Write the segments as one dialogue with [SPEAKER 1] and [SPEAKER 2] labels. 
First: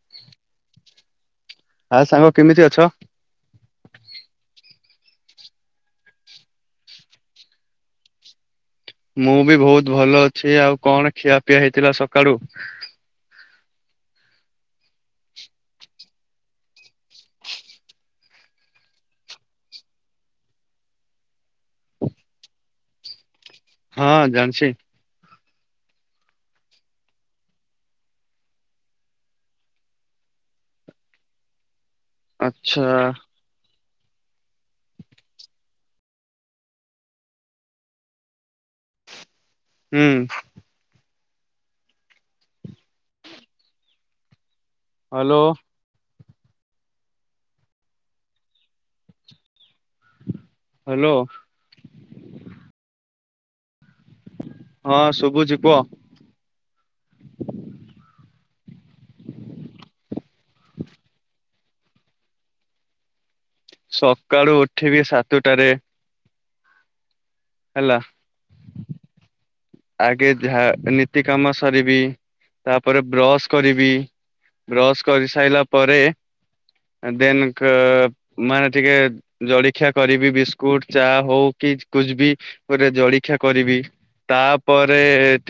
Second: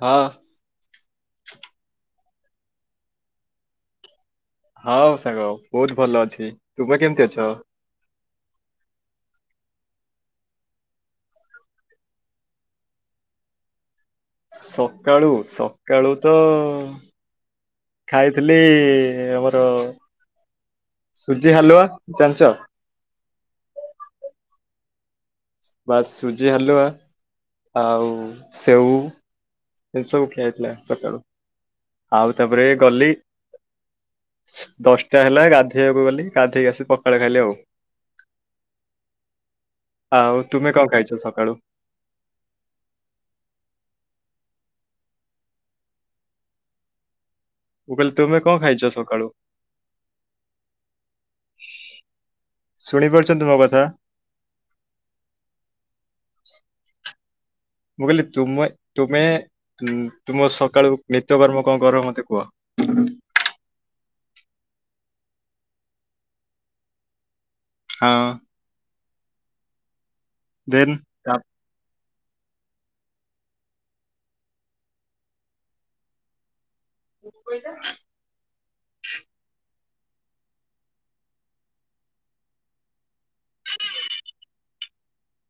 [SPEAKER 1] ହଁ।
[SPEAKER 2] ଆ ସାଙ୍ଗ କେମିତି ଅଛ?
[SPEAKER 1] ହଉ ସାଙ୍ଗ ବହୁତ ଭଲ ଅଛି ତୁ ପା କେମତି ଅଛ?
[SPEAKER 2] ମୁଁ ବି ବହୁତ ଭଲ ଅଛି ଆଉ କଣ ଖିଆପିଆ ହେଇଥିଲା ସକାଳୁ?
[SPEAKER 1] ସକାଳୁ ସକାଳୁ ତ ଖାଇଥିଲି ଆମର ସୁଜି ହାଲୁଆ ଜାଣିଛ।
[SPEAKER 2] ହଁ ଜାଣିଛି।
[SPEAKER 1] ବାସ୍ ସୁଜି ହାଲୁଆ ଆଉ ସେଉ। ସବୁ ଖିଆ ଥିଲା ସକାଳୁ। ଆଉ ତାପରେ
[SPEAKER 2] ଆଚ୍ଛା
[SPEAKER 1] ଗଲି। ଦଶଟା ହେଲା ଗାଧେଇବାକୁ ଗଲି ଗାଧେଇକି ଆସି ପଖାଳ ଖାଇଲି ଆଉ।
[SPEAKER 2] ହୁଁ
[SPEAKER 1] ଆଉ ତୁମେ କଁ ଖାାଇଛ ସ କାଳୁ
[SPEAKER 2] ହ୍ୟାଲୋ।
[SPEAKER 1] ମୁ କହିଲ ତମେ କଣ ଖାଇଛ ସକାଳୁ?
[SPEAKER 2] ହ୍ୟାଲୋ।
[SPEAKER 1] ଛନ୍ତି ମୋ କଥା।
[SPEAKER 2] ହଁ ଶୁଭୁଚି କୁହ।
[SPEAKER 1] ମୁଁ କହିଲି ତୁମେ ତୁମ ସକାଳୁ ନିତ୍ୟକର୍ମ କଣ କର ମତେ କୁହ।
[SPEAKER 2] ସକାଳୁ ଉଠିବି ସାତଟାରେ। ହେଲା
[SPEAKER 1] ହଁ।
[SPEAKER 2] ଆଗେ ଯାହା
[SPEAKER 1] ଦେନ୍
[SPEAKER 2] ନୀତି କାମ ସରିବି। ତାପରେ ବ୍ରଶ୍ କରିବି, ବ୍ରଶ୍ କରି ସାଇଲା ପରେ ଦେନ କ-ମାନେ ଟିକେ ଜଳଖିଆ କରିବି ବିସ୍କୁଟ ଚା ହଉ କି କୁଛବି ଗୋଟେ ଜଳଖିଆ କରିବି, ତା ପରେ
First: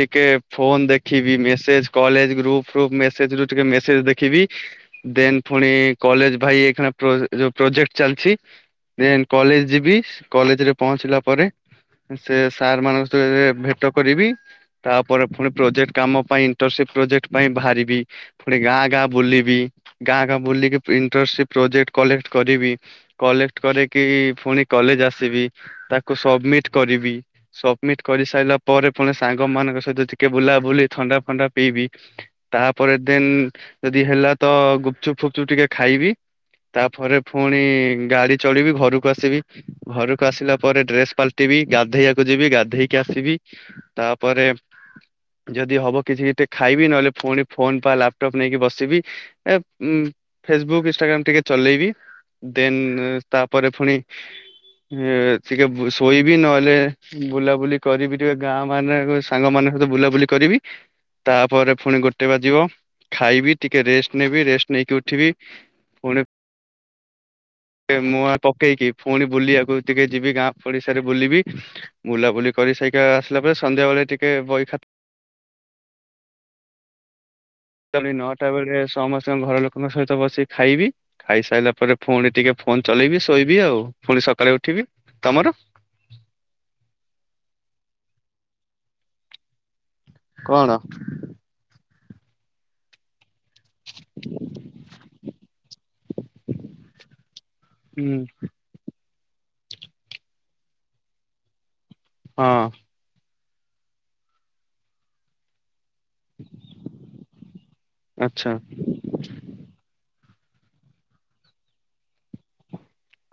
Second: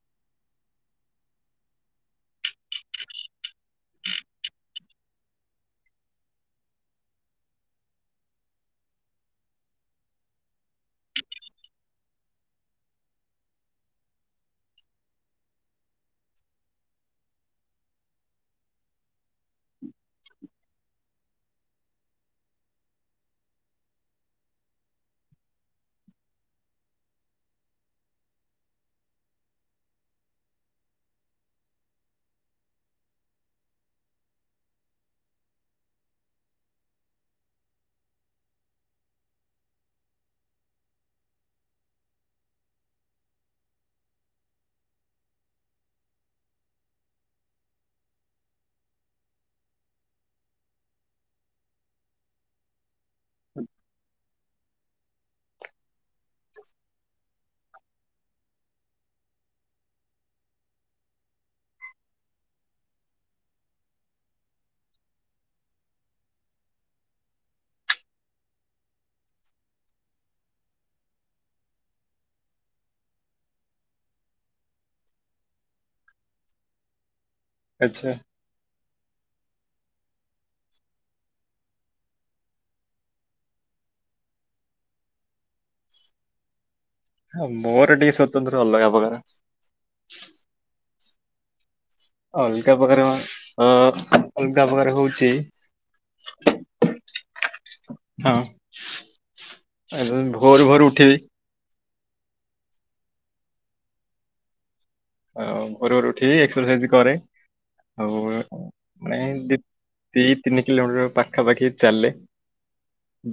[SPEAKER 2] ଟିକେ ଫୋନ୍ ଦେଖିବି ମେସେଜ୍ କଲେଜ୍ ଗ୍ରୁପ୍ ଫ୍ରୁପ ମେସେଜ୍ ରୁ ଟିକେ ମେସେଜ୍ ଦେଖିବି। ଦେନ୍ ପୁଣି କଲେଜ୍ ଭାଇ ଏଖିଣା ପ୍ର ଯୋଉ ପ୍ରୋଜେକ୍ଟ ଚାଲିଛି, ଦେନ୍ କଲେଜ୍ ଯିବି କଲେଜ୍ ରେ ପହଞ୍ଚିଲା ପରେ ସେ ସାର୍ ମାନଙ୍କ ସଙ୍ଗରେ ଭେ ତ କରିବି ତାପରେ ଫୁଣି ପ୍ରୋଜେକ୍ଟ କାମ ପାଇଁ ଇଣ୍ଟରସି ପ୍ରୋଜେକ୍ଟ ପାଇଁ ବାହାରିବି, ପୁଣି ଗାଁ ଗାଁ ବୁଲିବି ଗାଁ ଗାଁ ବୁଲିକି ଇଣ୍ଟସି ପ୍ରୋଜେକ୍ଟ କଲେକ୍ଟ କରିବି। କଲେକ୍ଟ କରିକି ଫୁଣି କଲେଜ୍ ଆସିବି, ତାକୁ ସବମିଟ୍ କରିବି ସବମିଟ୍ କରିସାଇଲା ପରେ ପୁଣି ସାଙ୍ଗମାନଙ୍କ ସହିତ ଟିକେ ବୁଲାବୁଲି ଥଣ୍ଡା ଫଣ୍ଡା ପିଇବି, ତାପରେ ଦେନ୍ ଯଦି ହେଲା ତ ଗୁପଚୁପ ଫୁପଚୁପ ଟିକେ ଖାଇବି, ତାପରେ ପୁଣି ଗାଡ଼ି ଚଢିବି ଘରକୁ ଆସିବି, ଘରକୁ ଆସିଲା ପରେ ଡ୍ରେସ୍ ପାଲଟିବି ଗାଧେଇବାକୁ ଯିବି ଗାଧେଇକି ଆସିବି। ତାପରେ ଯଦି ହବ କିଛି ଟିକେ ଖାଇବି, ନହେଲେ ପୁଣି ଫୋନ୍ ବା ଲାପଟପ୍ ନେଇକି ବସିବି ଏ ଉଁ, ଫେସବୁକ୍ ଇନଷ୍ଟାଗ୍ରାମ ଟିକେ ଚଲେଇବି ଦେନ୍ ତାପରେ ଫୁଣି ଏ ଟିକେ ବୁ-ଶୋଇବି ନହେଲେ ବୁଲାବୁଲି କରିବି ଟିକେ ଗାଁ ମାନେକୁ ସାଙ୍ଗ ମାନଙ୍କ ସହିତ ବୁଲାବୁଲି କରିବି, ତାପରେ ଫୁଣି ଗୋଟେ ବାଜିବ, ଖାଇବି ଟିକେ ରେଷ୍ଟ ନେବି, ରେଷ୍ଟ ନେଇକି ଉଠିବି ପୁଣି ଏ ମୁଁ ଆ, ପକେଇକି ଫୁଣି ବୁଲିଆକୁ ଟିକେ ଯିବି ଗାଁ ପଡିଶାରେ ବୁଲିବି, ବୁଲାବୁଲି କରିସାଇକା ଆସିଲା ପରେ ସନ୍ଧ୍ୟା ବେଳେ ଟିକେ ବହି ଖାତ୍ କାଲି
[SPEAKER 1] ଆଚ୍ଛା
[SPEAKER 2] ନଅଟା ବେଳେ ସମସ୍ ସ୍ତ ଘର ଲୋକଙ୍କ ସହିତ ବସିିକ ଖାଇବି ଖାଇ ସାଇଲା ପରେ ପୁଣି ଟିକେ ଫୋନ୍ ଚଲେଇବି, ଶୋଇବି ଆଉ ପୁଣି ସକାଳେ ଉଠିବି। ତୋମର?
[SPEAKER 1] ହଁ ମୋର ଟିକେ ସ୍ଵତନ୍ତ୍ର ଅଲଗା ପ୍ରକାର।
[SPEAKER 2] କଣ?
[SPEAKER 1] ଅଲଗା ପ୍ରକାରେ ମୋ ଅ, ଅଲଗା ପ୍ରକାର ହଉଛି,
[SPEAKER 2] ହୁଁ
[SPEAKER 1] ହଁ [unintelligible] ଭୋରୁ ଭୋରୁ ଉଠିବି।
[SPEAKER 2] ହଁ।
[SPEAKER 1] ଏ ଅ ଭୋରୁ ଭୋରୁ ଉଠିବି ଏକ୍ସସାଇଜ୍ କରେ, ଆଉ
[SPEAKER 2] ଆଚ୍ଛା
[SPEAKER 1] ମାନେ ଦୀ ଦି ତିନି କିଲୋମିଟର୍ ପାଖାପାଖି ଚାଲେ।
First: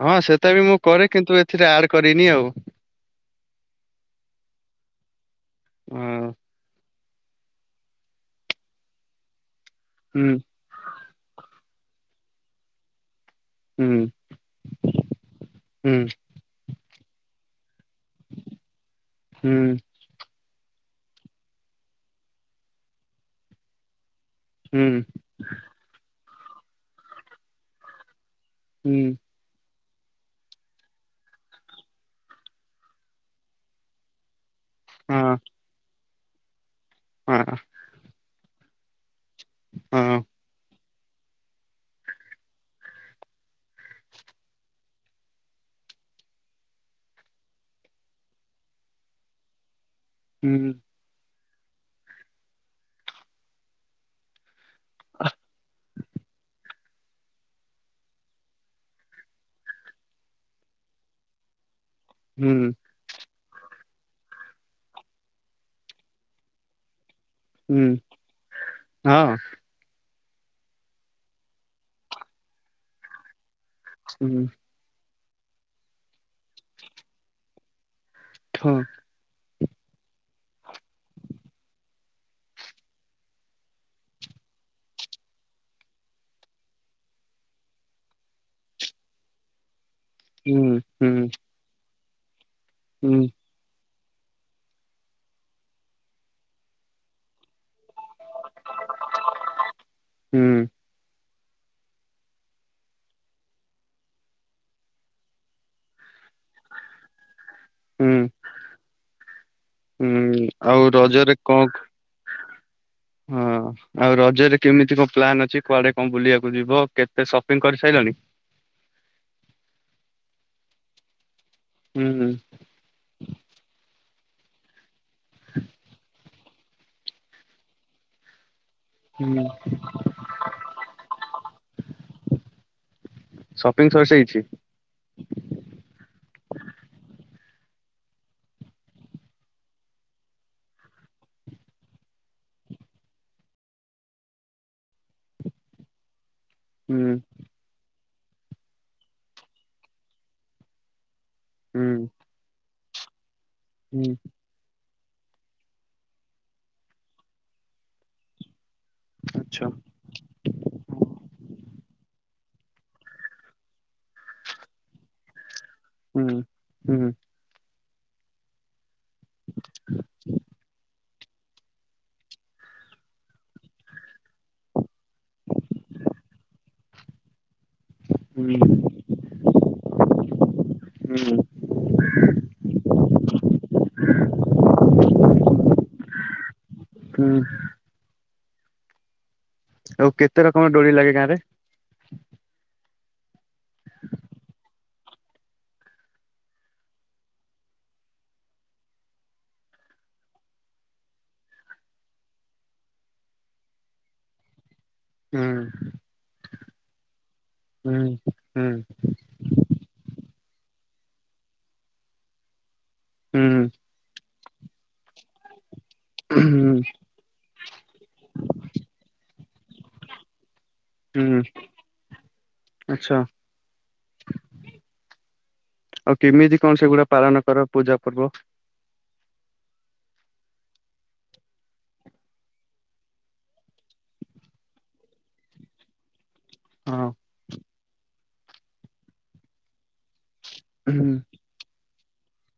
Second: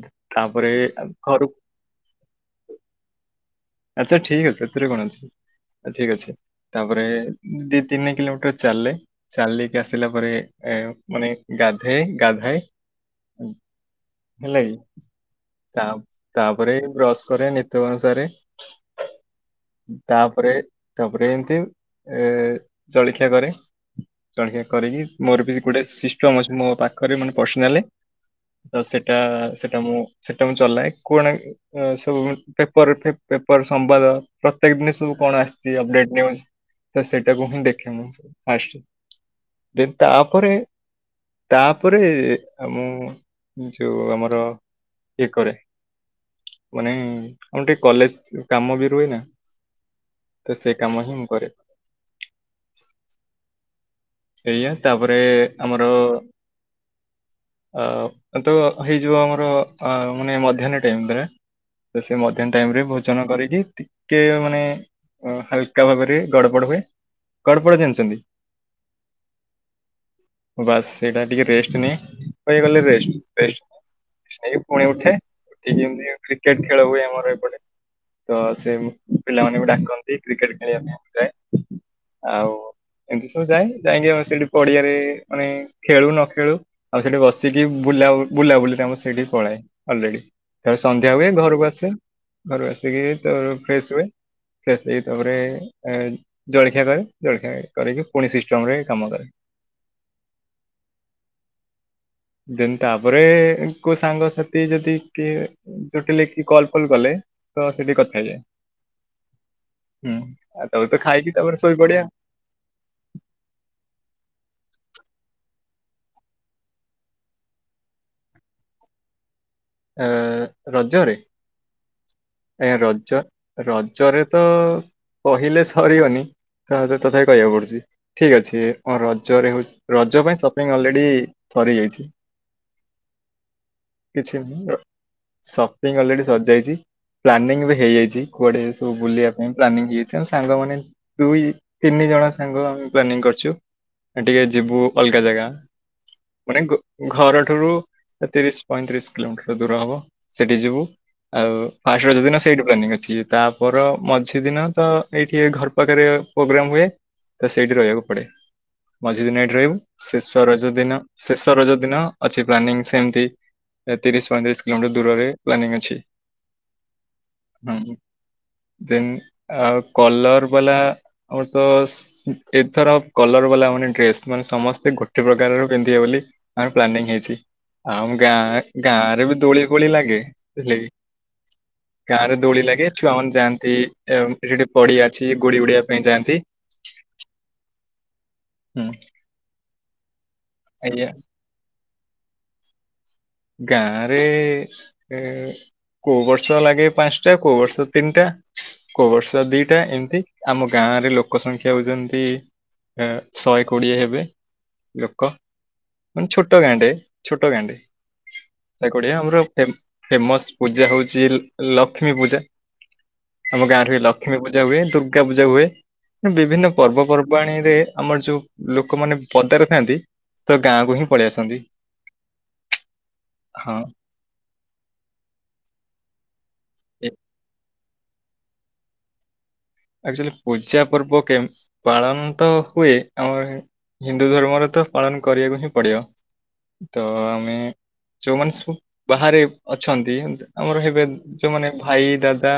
[SPEAKER 2] ହଁ ସେଟା ବି
[SPEAKER 1] ତାପରେ
[SPEAKER 2] ମୁଁ କରେ କିନ୍ତୁ
[SPEAKER 1] ଘରୁ
[SPEAKER 2] ଏଥିରେ ଆଡ୍ କରିନି ଆଉ।
[SPEAKER 1] ଆଚ୍ଛା ଠିକ ଅଛି ସେଥିରେ କଣ ଅଛି। ଏ
[SPEAKER 2] ହଁ
[SPEAKER 1] ଠିକ ଅଛି ଥାଉ। ତାପରେ ଦି ତିନି କିଲୋମିଟର୍ ଚାଲେ, ଚାଲି କି ଆସିଲା ପରେ
[SPEAKER 2] ହୁଁ
[SPEAKER 1] ଏ ମାନେ ଗାଧେଏ ଗାଧାଏ
[SPEAKER 2] ହୁଁ
[SPEAKER 1] ହେଲା କି ତା
[SPEAKER 2] ହୁଁ
[SPEAKER 1] ତାପରେ ବ୍ରସ୍ କରେ ନି ତ ଅନୁସାରେ
[SPEAKER 2] ହୁଁ
[SPEAKER 1] ତାପରେ ତାପରେ ଏମିତି ଏ ଜଳଖିଆ କରେ। ଜଳଖିଆ
[SPEAKER 2] ହୁଁ
[SPEAKER 1] କରିକି ମୋର ବି ଗୋଟେ ସି ଚମଚ ମୋ ପାଖରେ ମାନେ ପର୍ସନାଲେ ତ
[SPEAKER 2] ହୁଁ
[SPEAKER 1] ସେଟା ସେ ସେଟ ମୁ ସେଟା ମୁଁ ଚଲାଏ କୁଣ ସବୁ ପେପର ପେପର ସମ୍ପାଦ ପ୍ରତ୍ୟେକ ଦିନ ସବୁ
[SPEAKER 2] ହଁ
[SPEAKER 1] କଣ ଆସିଛି ଅପେଟ୍ ଧନ୍ୟ ତ ସେଇଟାକୁ
[SPEAKER 2] ହଁ
[SPEAKER 1] ହିଁ ଦେଖେନୁ ଅସ୍ ଦ
[SPEAKER 2] ହଁ
[SPEAKER 1] ତାପରେ ତାପରେ ଆମଁ ଯୋଉ ଆମର ଇଏ କରେ ମାନେ ଆମର ଟିକେ କଲେଜ କାମ ବି ରୁହନା। ତ
[SPEAKER 2] ହୁଁ
[SPEAKER 1] ସେ କାମ ହି ମୁଁ କରେ। ସେଇଆ ତାପରେ ଆମର ଆ ତ ହେଇଯିବ ଆମର ଆ ମାନେ ମଧ୍ୟହ୍ନ ଟାଇମଟାରେ। ତ ସେ
[SPEAKER 2] ହୁଁ
[SPEAKER 1] ମଧ୍ୟାହ୍ନ ଟାଇମ ରେ ଭୋଜନ କରିି ଯେ ଟିକେ ମାନେ ହାଲକା ଭାବରେ ଗଡବଡ ହୁଏ। [unintelligible]
[SPEAKER 2] ହୁଁ
[SPEAKER 1] ଜାଣିଛନ୍ତି।
[SPEAKER 2] ହଁ।
[SPEAKER 1] ବାସ୍ ସେଇଟା ଟିକେ ରେଷ୍ଟ ନିଏ [unintelligible] ଗଲେ ରେଷ୍ଟ
[SPEAKER 2] ହୁଁ
[SPEAKER 1] ସେଇ ପୁଣି ଏଠି [unintelligible] ଏମିତି କ୍ରିକେଟ ଖେଳ ହୁଏ ଆମର ଏପଟେ। ତ ସେ
[SPEAKER 2] ହଁ
[SPEAKER 1] ପିଲାମାନେ ଡାକନ୍ତି କ୍ରିକେଟ ଖେଳିବା ପାଇଁ ମୁଁ ଯାଏ ଆଉ ଏମତି ତ ଯାଇ ଯାଇକି ନା ସେଠି ପଡିଆରେ ମାନେ ଖେଳୁ ନ ଖେଳୁ ଆଉ ସେଠି ବସିକି ବୁଲା ବୁଲାବୁଲିକାମ ସେଇଠି ହଏ। ଅଲରେଡି
[SPEAKER 2] ହୁଁ
[SPEAKER 1] ସନ୍ଧ୍ୟା
[SPEAKER 2] ହୁଁ
[SPEAKER 1] ହୁଏ ଘରକୁ ଆସିମୁ। ଘରେ ଆସିକି
[SPEAKER 2] ହୁଁ
[SPEAKER 1] ତ ଫ୍ରେଶ ହୁଏ। ଫ୍ରେସ ହେଇକି ତାପରେ ଏ ଜଳଖିଆ କରେ ଜଳଖିଆ କରିକି ପୁଣି ସିଷ୍ଟମରେ କାମ କରେ।
[SPEAKER 2] ହୁଁ
[SPEAKER 1] ଦେନ୍ ତାପରେ କୋଉ ସାଙ୍ଗସଥି ଯଦି କିଏ ଯୁଟିଲେ କି କଲ ଫଲ କଲେ ତ ସେଠି
[SPEAKER 2] ହୁଁ
[SPEAKER 1] କଥା ହେଇଯାଏ ହୁଁ ଆଉ ତାପରେ ତ ଖାଇକି ତାପରେ ଶୋଇପଡେ।
[SPEAKER 2] ହଁ ଆଉ ରଜରେ କେମିତି କଣ ପ୍ଲନ୍ ଅଛି କୁଆଡେ କଣ ବୁଲିବାକୁ ଯିବ କେତେ ସପିଙ୍ଗ କରି ସାରିଲଣିି?
[SPEAKER 1] ଏ ରଜରେ?
[SPEAKER 2] ହୁଁ
[SPEAKER 1] ଏ ରଜ ରଜରେ ତ କହିଲେ ସରିବନି [unintelligible] କହିବାକୁ ପଡୁଛି ଠିକ ଅଛି। ହଁ
[SPEAKER 2] ହୁଁ
[SPEAKER 1] ରଜରେ ରଜ ପାଇଁ ସପିଙ୍ଗ ଅଲରେଡି ସରିଯାଇଛି
[SPEAKER 2] ସପିଂ
[SPEAKER 1] କିଛି
[SPEAKER 2] ସରିଯାଇଛି
[SPEAKER 1] [unintelligible] ସପିଙ୍ଗ ଅଲରେଡି ସରିଯାଇଚି ପ୍ଲାନିଂ ଏ ହେଇଯାଇଛି କୁଆଡେ ସବୁ ବୁଲିବା ପାଇଁ ପ୍ଲାନିଂ ହେଇଯାଇଛି ଆମ ସାଙ୍ଗ ମାନେ ଦୁଇ ତିନି ଜଣ ସାଙ୍ଗ ଆମେ ପ୍ଲାନିଂ କରଛୁ ଟିକେ ଯିବୁ ଅଲଗା ଜାଗା। [unintelligible]
[SPEAKER 2] ହୁଁ
[SPEAKER 1] ଘରଠାରୁ ତିରିଶ ପଇଁତିରିଶ କିଲୋମିଟର ଦୂର ହବ ସେଠି ଯିବୁ। ଆଉ
[SPEAKER 2] ହୁଁ
[SPEAKER 1] ଫାଷ୍ଟ ରାଜ ଦିନ ସେଇଠୁ ପ୍ଲାନିଂ ଅଛି। [unintelligible] ତାପର
[SPEAKER 2] ହୁଁ
[SPEAKER 1] ମଝିଦିନ ତ ଏଇଠି ଏ ଘର ପାଖରେ ପ୍ରୋଗ୍ରାମ ହୁଏ ତ ସେଇଠି ରହିବାକୁ ପଡ଼େ। ମଝି ଦିନ ଏଇଠି
[SPEAKER 2] ଆଚ୍ଛା।
[SPEAKER 1] ରହିବୁ ଶେଷ ରଜ ଦିନ ଶେଷ ରଜ ଦିନ ଅଛି ପ୍ଲାନିଂ ସେମିତି ତିରିଶ ପଇଁତିରିଶି କିଲୋଟର ଦୂରରେ ପ୍ଲାନିଂ ଅଛି
[SPEAKER 2] ହୁଁ। ହୁଁ
[SPEAKER 1] ହଁ। ଦେନ୍ କଲର ବାଲା ଆମର ତ ଏଥର କଲର ବାଲା ମାନେ ଡ୍ରେସ୍ ମାନେ ସମସ୍ତେ ଗୋଟେ ପ୍ରକାରର ପିନ୍ଧିବେ ବୋଲି ଆମର ପ୍ଲାନିଂ ହେଇଛି। ଆମ୍
[SPEAKER 2] ହୁଁ
[SPEAKER 1] ଗାଁ ଗାଁ ରେ ବି ଦୋଳି ଫୋଳି ଲାଗେ ହେ
[SPEAKER 2] ହୁଁ
[SPEAKER 1] ଗାଁ ରେ ଦୋଳି ଲାଗେ ଛୁଆ ମାନେ ଯାଆନ୍ତି ସେଠି ପଡିଆ ଅଛି ଗୋଡି ଉଡିବା ପାଇଁ ଯାଆନ୍ତି।
[SPEAKER 2] ହୁଁ
[SPEAKER 1] ହୁଁ
[SPEAKER 2] ଆଉ କେତେ ରକମ ଦୋଳି
[SPEAKER 1] ଆଜ୍ଞା
[SPEAKER 2] ଲାଗେ ଗାଁ ରେ?
[SPEAKER 1] ଗାଁରେ କୋଉ ବର୍ଷ ଲାଗେ ପାଞ୍ଚଟା କୋଉ ବର୍ଷ ତିନିଟା କୋଉ ବର୍ଷ ଦିଟା ଏମିତି ଆମ ଗାଁରେ ଲୋକ ସଂଖ୍ୟା ହଉଛନ୍ତି ଶହେ କୋଡିଏ ହେବେ। ଲୋକ
[SPEAKER 2] ହୁଁ
[SPEAKER 1] ମାନେ ଛୋଟୋ ଗାଁଟେ ଛୋଟୋ ଗାଁଟେ।
[SPEAKER 2] ହୁଁ ହୁଁ
[SPEAKER 1] ସେକୁଡିଆ ଆମର ଫେମସ। ପୂଜା ହଉଛି ଲକ୍ଷ୍ମୀ ପୂଜା।
[SPEAKER 2] ହୁଁ
[SPEAKER 1] ଆମ ଗାଁଠି ଲ ଲକ୍ଷ୍ମୀ ପୂଜା ହୁଏ ଦୁର୍ଗା ପୂଜା ହୁଏ। ବିଭିନ୍ନ
[SPEAKER 2] ହୁଁ
[SPEAKER 1] ପର୍ବପର୍ବାଣୀରେ ଆମର ଯୋଉ ଲୋକମାନେ ପଦାରେ ଥାଆନ୍ତି। ତ ଗାଁକୁ ହିଁ ପଳି ଆସନ୍ତି।
[SPEAKER 2] ଆଛା
[SPEAKER 1] ହଁ
[SPEAKER 2] ଆଉ କେମିତି କଣ ସେଗୁଡା ପାଳନ କର? ପୂଜା ପର୍ବ।
[SPEAKER 1] ଆଚୁଆଲି ପୂଜା ପର୍ବ କେ ପାଳନ ତ ହୁଏ ଆମର ହିନ୍ଦୁ ଧର୍ମରେ ତ ପାଳନ କରିବାକୁ ହିଁ ପଡିବ। ତ
[SPEAKER 2] ହଁ
[SPEAKER 1] ଆମେ ଯୋଉମାନେ ସବୁ ବାହାରେ ଅଛନ୍ତି ଏତି ଆମର ହେବେ
[SPEAKER 2] ହୁଁ
[SPEAKER 1] ଯୋଉମାନେ ଭାଇ ଦାଦା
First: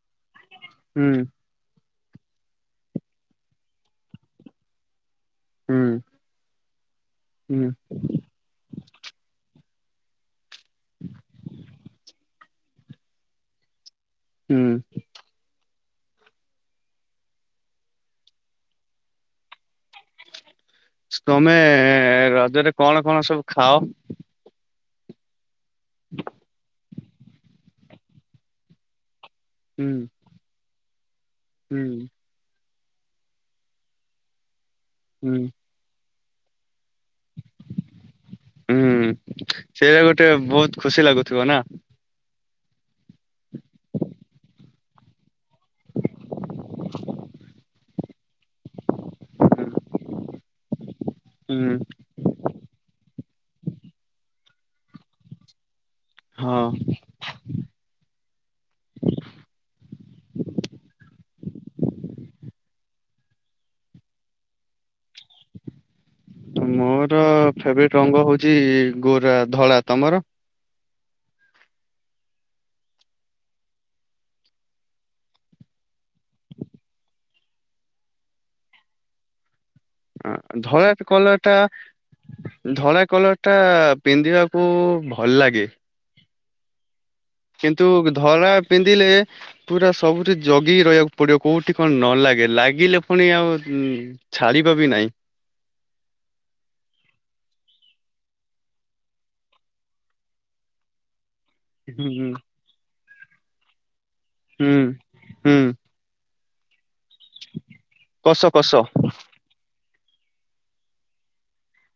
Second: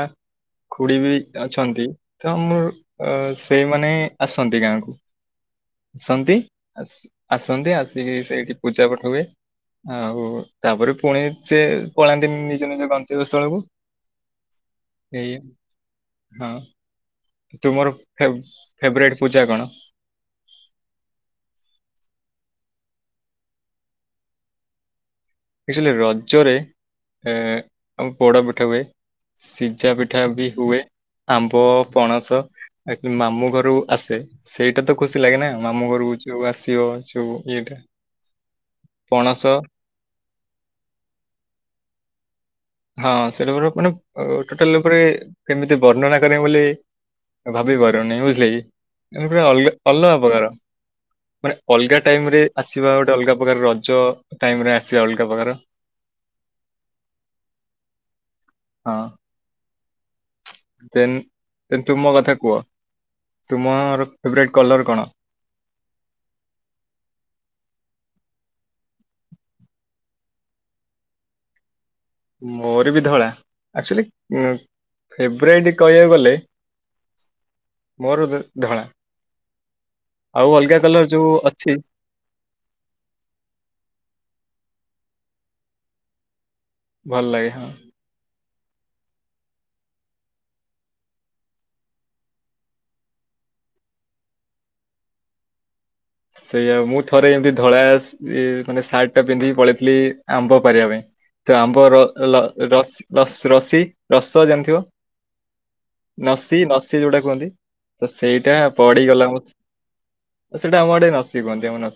[SPEAKER 1] ଖୁଡି ବି
[SPEAKER 2] ହୁଁ
[SPEAKER 1] ଅଛନ୍ତି। ତ ମୋର ସେଇମାନେ ଆସନ୍ତି ଗାଁକୁ
[SPEAKER 2] ହୁଁ
[SPEAKER 1] ସନ୍ତି ଆସି
[SPEAKER 2] ହୁଁ
[SPEAKER 1] ଆସନ୍ତି ଆସିକି ସେଇଠି ପୂଜା ପାଠ ହୁଏ। ଆଉ ତାପରେ ପୁଣି ସେ ପଳାନ୍ତି ନି [inaudible] ସ୍ଥଳ କୁ
[SPEAKER 2] ହୁଁ।
[SPEAKER 1] ହଁ। ତୁମର ଫେବରାଇଟ ପୂଜା କଣ?
[SPEAKER 2] ତମେ ରଜରେ କଣ କଣ ସବୁ ଖାଅ?
[SPEAKER 1] ଅଚୁଆଲୟ ରଜ ରେ ଏ ପୋଡ଼ ପିଠା ହୁଏ। ସିଜା
[SPEAKER 2] ହୁଁ
[SPEAKER 1] ପିଠା ବି ହୁଏ। ଆମ୍ବ
[SPEAKER 2] ହୁଁ
[SPEAKER 1] ପଣସ [inaudible] ମାମୁ ଘରୁ ଆସେ ସେଇଟା ତ ଖୁସି ଲାଗେ
[SPEAKER 2] ହୁଁ
[SPEAKER 1] ନାଁ ମାମଁ ଘରକୁ ଯୋଉଁ ଆସିବ। ଯୋଉ ଇଏଟା
[SPEAKER 2] ହୁଁ
[SPEAKER 1] ପଣସ
[SPEAKER 2] ସେଇଟ ଗୋଟେ ଗୋଟେ ବହୁତ ଖୁସି ଲାଗୁଥିବ ନାଁ
[SPEAKER 1] ହଁ ସେଇଟା ଗୋଟେ ମାନେ ଉ ଟୋଟାଲ ପରେ କେମିତି ବର୍ଣ୍ଣନା କରେ ବୋଲି ଭାବିବାର [inaudible] ପୁରା ଅଲଗା ଅଲଗା ପ୍ରକାର ମାନେ
[SPEAKER 2] ହୁଁ
[SPEAKER 1] ଅଲଗା ଟାଇମ ରେ ଆସିବା ଗୋଟେ ଅଲଗା ପ୍ରକାର ରଜ ଟାଇମ ରେ ଆସିବା ଅଲଗା ପ୍ରକାର।
[SPEAKER 2] ହଁ।
[SPEAKER 1] ଦେନ ତୁମ କଥା କୁହ ତୁମର ଫେବେରାଇ କଲର କଣ?
[SPEAKER 2] ମୋର ଫେବେରାଇଟ ରଙ୍ଗ ହଉଛି ଗୋରା ଧଳା ତମର?
[SPEAKER 1] ମୋର ବି ଧଳା ଆକଚୁଆଲି ଫେବୃଆାରୀ କହିବାକୁ ଗଲେ ମୋର ଧଳା। ଆଉ ଅଲଗା
[SPEAKER 2] ଧଳା
[SPEAKER 1] କଲର୍ ଯୋଉ
[SPEAKER 2] କଲର ଟା
[SPEAKER 1] ଅଛି
[SPEAKER 2] ଧଳା କଲର ଟା ପିନ୍ଧିବା ଭଲ ଲାଗେ।
[SPEAKER 1] ଭଲ ଲାଗେ ହଁ
[SPEAKER 2] କିନ୍ତୁ ଧରା ପିନ୍ଧିଲେ ପୁରା ସବୁଠି ଜଗିକି ରହିବାକୁ ପଡିବ କୋଉଠି କଣ ନ ଲାଗେ ଲାଗିଲେ ପୁଣି ଆଉ ଛାଡ଼ିବା ବି ନାହିଁ।
[SPEAKER 1] ସେଇଆ ମୁଁ ଥରେ ଏମତି ଧଳା ମାନେ ସାର୍ଟ ଟା ପିନ୍ଧିକି ପଳେଇଥିଲି ଆମ୍ବ ପାରିବା ପାଇଁ। ଆମ୍ୱ ର
[SPEAKER 2] ହୁଁ ହୁଁ
[SPEAKER 1] ଲ ରସ ଦଶ ରଶୀ। ରସ
[SPEAKER 2] ହୁଁ
[SPEAKER 1] ଜାଣିଥିବ
[SPEAKER 2] ହୁଁ
[SPEAKER 1] ନସି ସେ ଯୋଉଟା କୁହନ୍ତି ତ
[SPEAKER 2] କଷ
[SPEAKER 1] ସେଇଟା
[SPEAKER 2] କଷ
[SPEAKER 1] ପଢିଗଲା ମୋ ସେଟା ଆମ ଆଡେ ନସିି କୁହନ୍ତି ଆମ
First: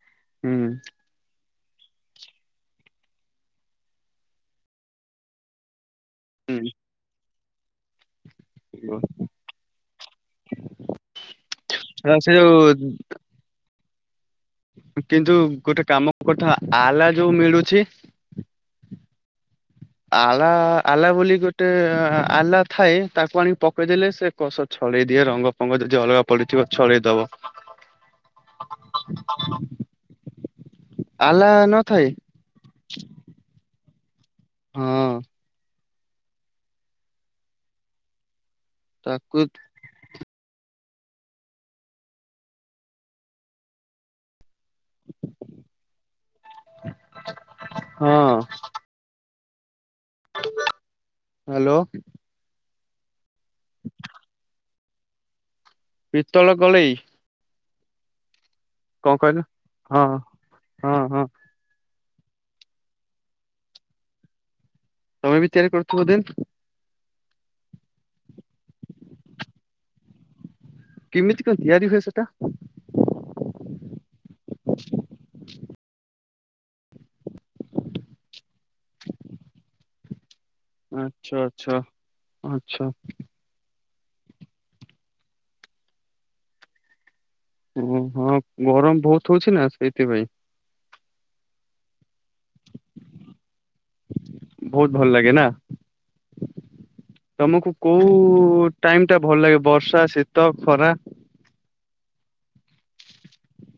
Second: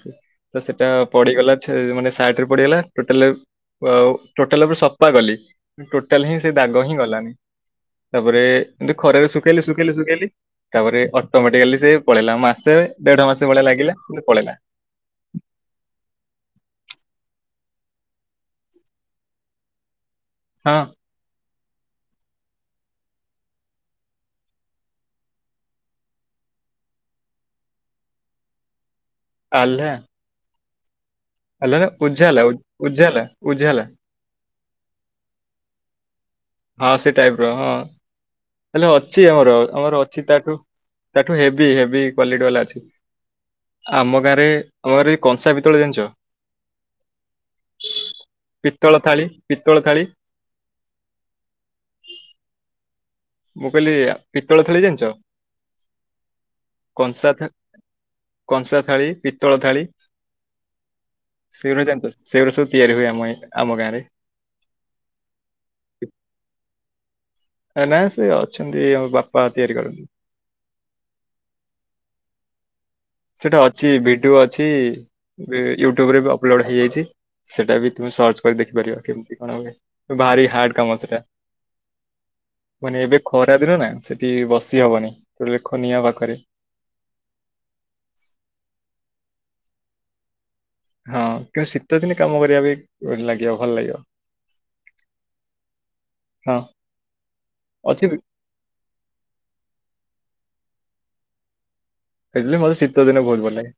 [SPEAKER 2] ହୁଁ
[SPEAKER 1] ତ ସେଇଟା ପଡିିଗଲା। ମାନେ ସାଟରେ ପଡିଗଲା ଟୋଟାଲ ଟୋଟାଲ ଉପରେ ସଫା କଲି। ଟୋଟାଲ ହିଁ
[SPEAKER 2] ହୁଁ।
[SPEAKER 1] ସେ ଦାଗ ହିଁ ଗଲାନି। ତାପରେ ଏମତି
[SPEAKER 2] ହଁ
[SPEAKER 1] ଖରେରେ ଶୁଖେଇଲି ଶୁଖେଇ ଶୁଖେଇଲି ତାପରେ ଅଟୋମଟିକାଲି ସେ ପଳେଇଲା ମାସେ ଦେଢ ମାସ ଲାଗିଲା କିନ୍ତୁ ପଳେଇଲା।
[SPEAKER 2] କିନ୍ତୁ ଗୋଟେ କାମ କଥା ଆଲା ଯୋଉ ମିଳୁଛି। ଆଲା
[SPEAKER 1] ହଁ
[SPEAKER 2] ଆଲା ବୋଲି ଗୋଟେ ଆଲା ଥାଏ ତାକୁ ଆଣି ପକେଇଦେଲେ ସେ କସ ଛଳେଇ ଦିଏ ରଙ୍ଗ ଫଙ୍ଗ ଯଦି ।ଅଲଗା ପଡିଥିବ ଛଳେଇ ଦବ।
[SPEAKER 1] ଆହ୍ଲା। ଆଲା ନା ଉଜ୍ଜାଲା ଉଜ୍ଜାଲା ଉଜ୍ଜାଲା
[SPEAKER 2] ହଁ
[SPEAKER 1] ହଁ ସେ ଟାଇପ ର ହଁ। ହେଲେ ଅଛି
[SPEAKER 2] ତାକୁ
[SPEAKER 1] ଆମର ଆମର ଅଛି ତାଠୁ ତାଠୁ ହେଭି ହେଭି କ୍ଵାଲିଟି ବାଲା ଅଛି। ଆମ ଗାଁରେ ଆମ ଘର କଂସା ପିତଳ ଜାଣିଛ
[SPEAKER 2] ହଁ
[SPEAKER 1] ପିତଳ ଥାଳି ପିତ୍ତଳ ଥାଳି
[SPEAKER 2] ହ୍ୟାଲୋ।
[SPEAKER 1] ମୁଁ କହିଲି ପିତ୍ତଳ ଥାଳି ଜାଣି ଯ
[SPEAKER 2] ପିତଳ କଳେଇ ।
[SPEAKER 1] କଂସା ଥାଳି ପିତ୍ତଳ ଥାଳି
[SPEAKER 2] ହଁ ହଁ ହଁ
[SPEAKER 1] ଶୀଘ୍ର ଜାଣି ସେଗୁରା ସବୁ ତିଆରି ହୁଏ ଆମ ଆମ ଗାଁ ରେ।
[SPEAKER 2] ତୋମେ ବି ତିଆରି କରଥୁବ ଦେନ୍
[SPEAKER 1] ଏ ନା ସେ ଅଛନ୍ତି, ଏ ଆମ ବାପା ତିଆରି କରନ୍ତି।
[SPEAKER 2] କିମିତି କଣ ତିଆରି ହୁଏ ସେଟା?
[SPEAKER 1] ସେଟା ଅଛି ଭିଡିଓ ଅଛି, ବେ ୟୁଟ୍ୟୁବ ରେ ବି ଅ ଅପଲୋଡ଼୍ ହେଇଯାଇଛି, ସେଟା ବି ତୁମେ ସର୍ଚ କରି ଦେଖିପାରିବା କେମିତି କଣ ହୁଏ। ଭାରିଆ ହାଡ୍ କାମ ସେଟା,
[SPEAKER 2] ଆଚ୍ଛା ଆଚ୍ଛା ଆଚ୍ଛା
[SPEAKER 1] ମାନେ ଏବେ ଖରା ଦିନ ନା। ସେଠି ବସିହବନି, ତୋ ଲେ ଖନିଆ ପାଖରେ
[SPEAKER 2] ଓ ହଁ ଗରମ ବହୁତ ହଉଛି ନା? ସେଇଥିପାଇଁ।
[SPEAKER 1] ହଁ କିନ୍ତୁ ଶୀତ ଦିନେ କାମ କରିବା ପାଇଁ ଲାଗିବ ଭଲ ଲାଗିବ।
[SPEAKER 2] ବହୁତ ଭଲ ଲାଗେ ନା
[SPEAKER 1] ହଁ
[SPEAKER 2] ତୋମକୁ
[SPEAKER 1] ଅଛି
[SPEAKER 2] କୋଉ ଟାଇମ୍ ଟା ଭଲ ଲାଗେ? ବର୍ଷା ଶୀ ତ, ଖରା
[SPEAKER 1] ହେଲେ ମୋତେ ଶୀତ ଦିନ ବହୁତ ଭଲ ଲାଗେ।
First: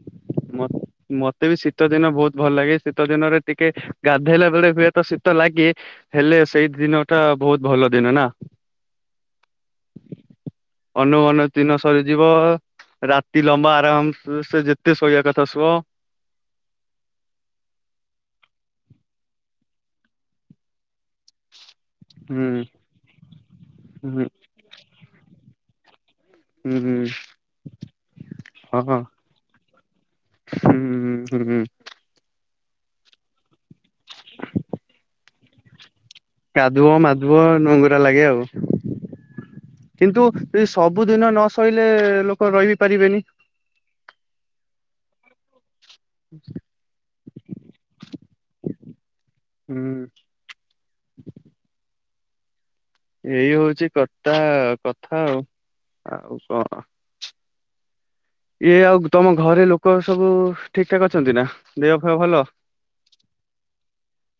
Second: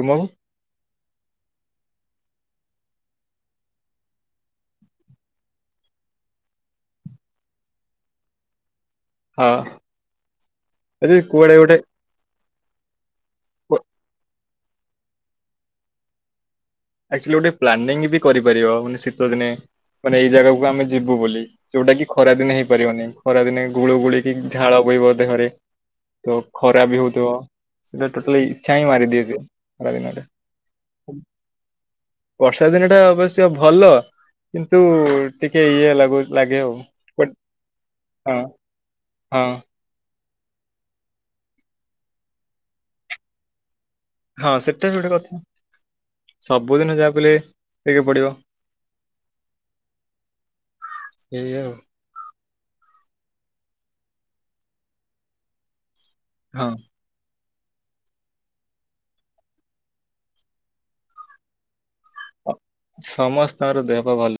[SPEAKER 1] ତୁମକୁ?
[SPEAKER 2] ମତ୍ ମୋତେ ବି ଶୀତ ଦିନ ବହୁତ ଭଲ ଲାଗେ, ଶୀତ ଦିନରେ ଟିକେ ଗାଧେଇଲା ବେଳେ ହୁଏତ ଶୀତ ଲାଗେ, ହେଲେ ସେଇ ଦିନ ଟା ବହୁତ ଭଲ ଦିନ ନା।
[SPEAKER 1] ହଁ ଯଦି
[SPEAKER 2] ଅନଉ ଅନଉ
[SPEAKER 1] କୁଆଡେ
[SPEAKER 2] ଦିନ
[SPEAKER 1] ଗୋଟେ
[SPEAKER 2] ସରିଯିବ ରାତି ଲମ୍ବା ଆରାମ ସେ ଯେତେ ତେ ଶୋଇଆ କଥା ଶୁଅ
[SPEAKER 1] ଆକ୍ଚୁଲି ଗୋଟେ ପ୍ଲାନିଂ ବି କରିପାରିବ, ମାନେ ଶୀତ ଦିନେ ମାନେ ଏଇ ଜାଗାକୁ ଆମେ ଯିବୁ ବୋଲି, ଯୋଉଟା କି ଖରା
[SPEAKER 2] ହୁଁ
[SPEAKER 1] ଦିନେ ହେଇପାରିବନି ଖରା ଦିନେ ଗୁଳୁ
[SPEAKER 2] ହୁଁ
[SPEAKER 1] ଗୁଳିକି ଝାଳ ବୋଇିବ ଦେହରେ। ତ
[SPEAKER 2] ହୁଁ
[SPEAKER 1] ଖରା ବି
[SPEAKER 2] ହୁଁ
[SPEAKER 1] ହଉଥିବ, ସେଇଟା ଟୋଟାଲି ଇଚ୍ଛା
[SPEAKER 2] ହଁ
[SPEAKER 1] ହିଁ
[SPEAKER 2] ହଁ
[SPEAKER 1] ମାରିଦିଏ ସିଏ ଖରା ଦିନରେ।
[SPEAKER 2] ହୁଁ ହୁଁ
[SPEAKER 1] ବର୍ଷା ଦିନ ଟା ଅବଶ୍ୟ ଭଲ କିନ୍ତୁ ଟିକେ ଇଏ ଲାଗୁ ଲାଗେ ଆଉ।
[SPEAKER 2] କାଧୁଅ
[SPEAKER 1] ବଟ୍
[SPEAKER 2] ମାଧୁଅ ନଙ୍ଗୁରା ଲାଗେ
[SPEAKER 1] ହଁ
[SPEAKER 2] ଆଉ,
[SPEAKER 1] ହଁ
[SPEAKER 2] କିନ୍ତୁ ଏଇ ସବୁଦିନ ନସଇଲେ ଲୋକ ରହିିବି ପାରିବେନି।
[SPEAKER 1] ହଁ ସେଟା ବି ଗୋଟେ କଥା। ସବୁଦିନ ଯାହା ବି ହେଲେ ଏଇ ଯୋଉ ପଡିବ
[SPEAKER 2] ହୁଁ
[SPEAKER 1] ଏଇଆ।
[SPEAKER 2] ଏଇ ହଉଛି କତା କଥା ଆଉ। ଆଉ କଣ? ଇଏ ଆଉ ତୋମ ଘରେ ଲୋକ ସବୁ ଠିକ ଠାକ ଅଛନ୍ତି ନା, ଦେହ ଫେହ ଭଲ?
[SPEAKER 1] ହଁ। ସମସ୍ତଙ୍କର ଦେହ ପା ଭଲ୍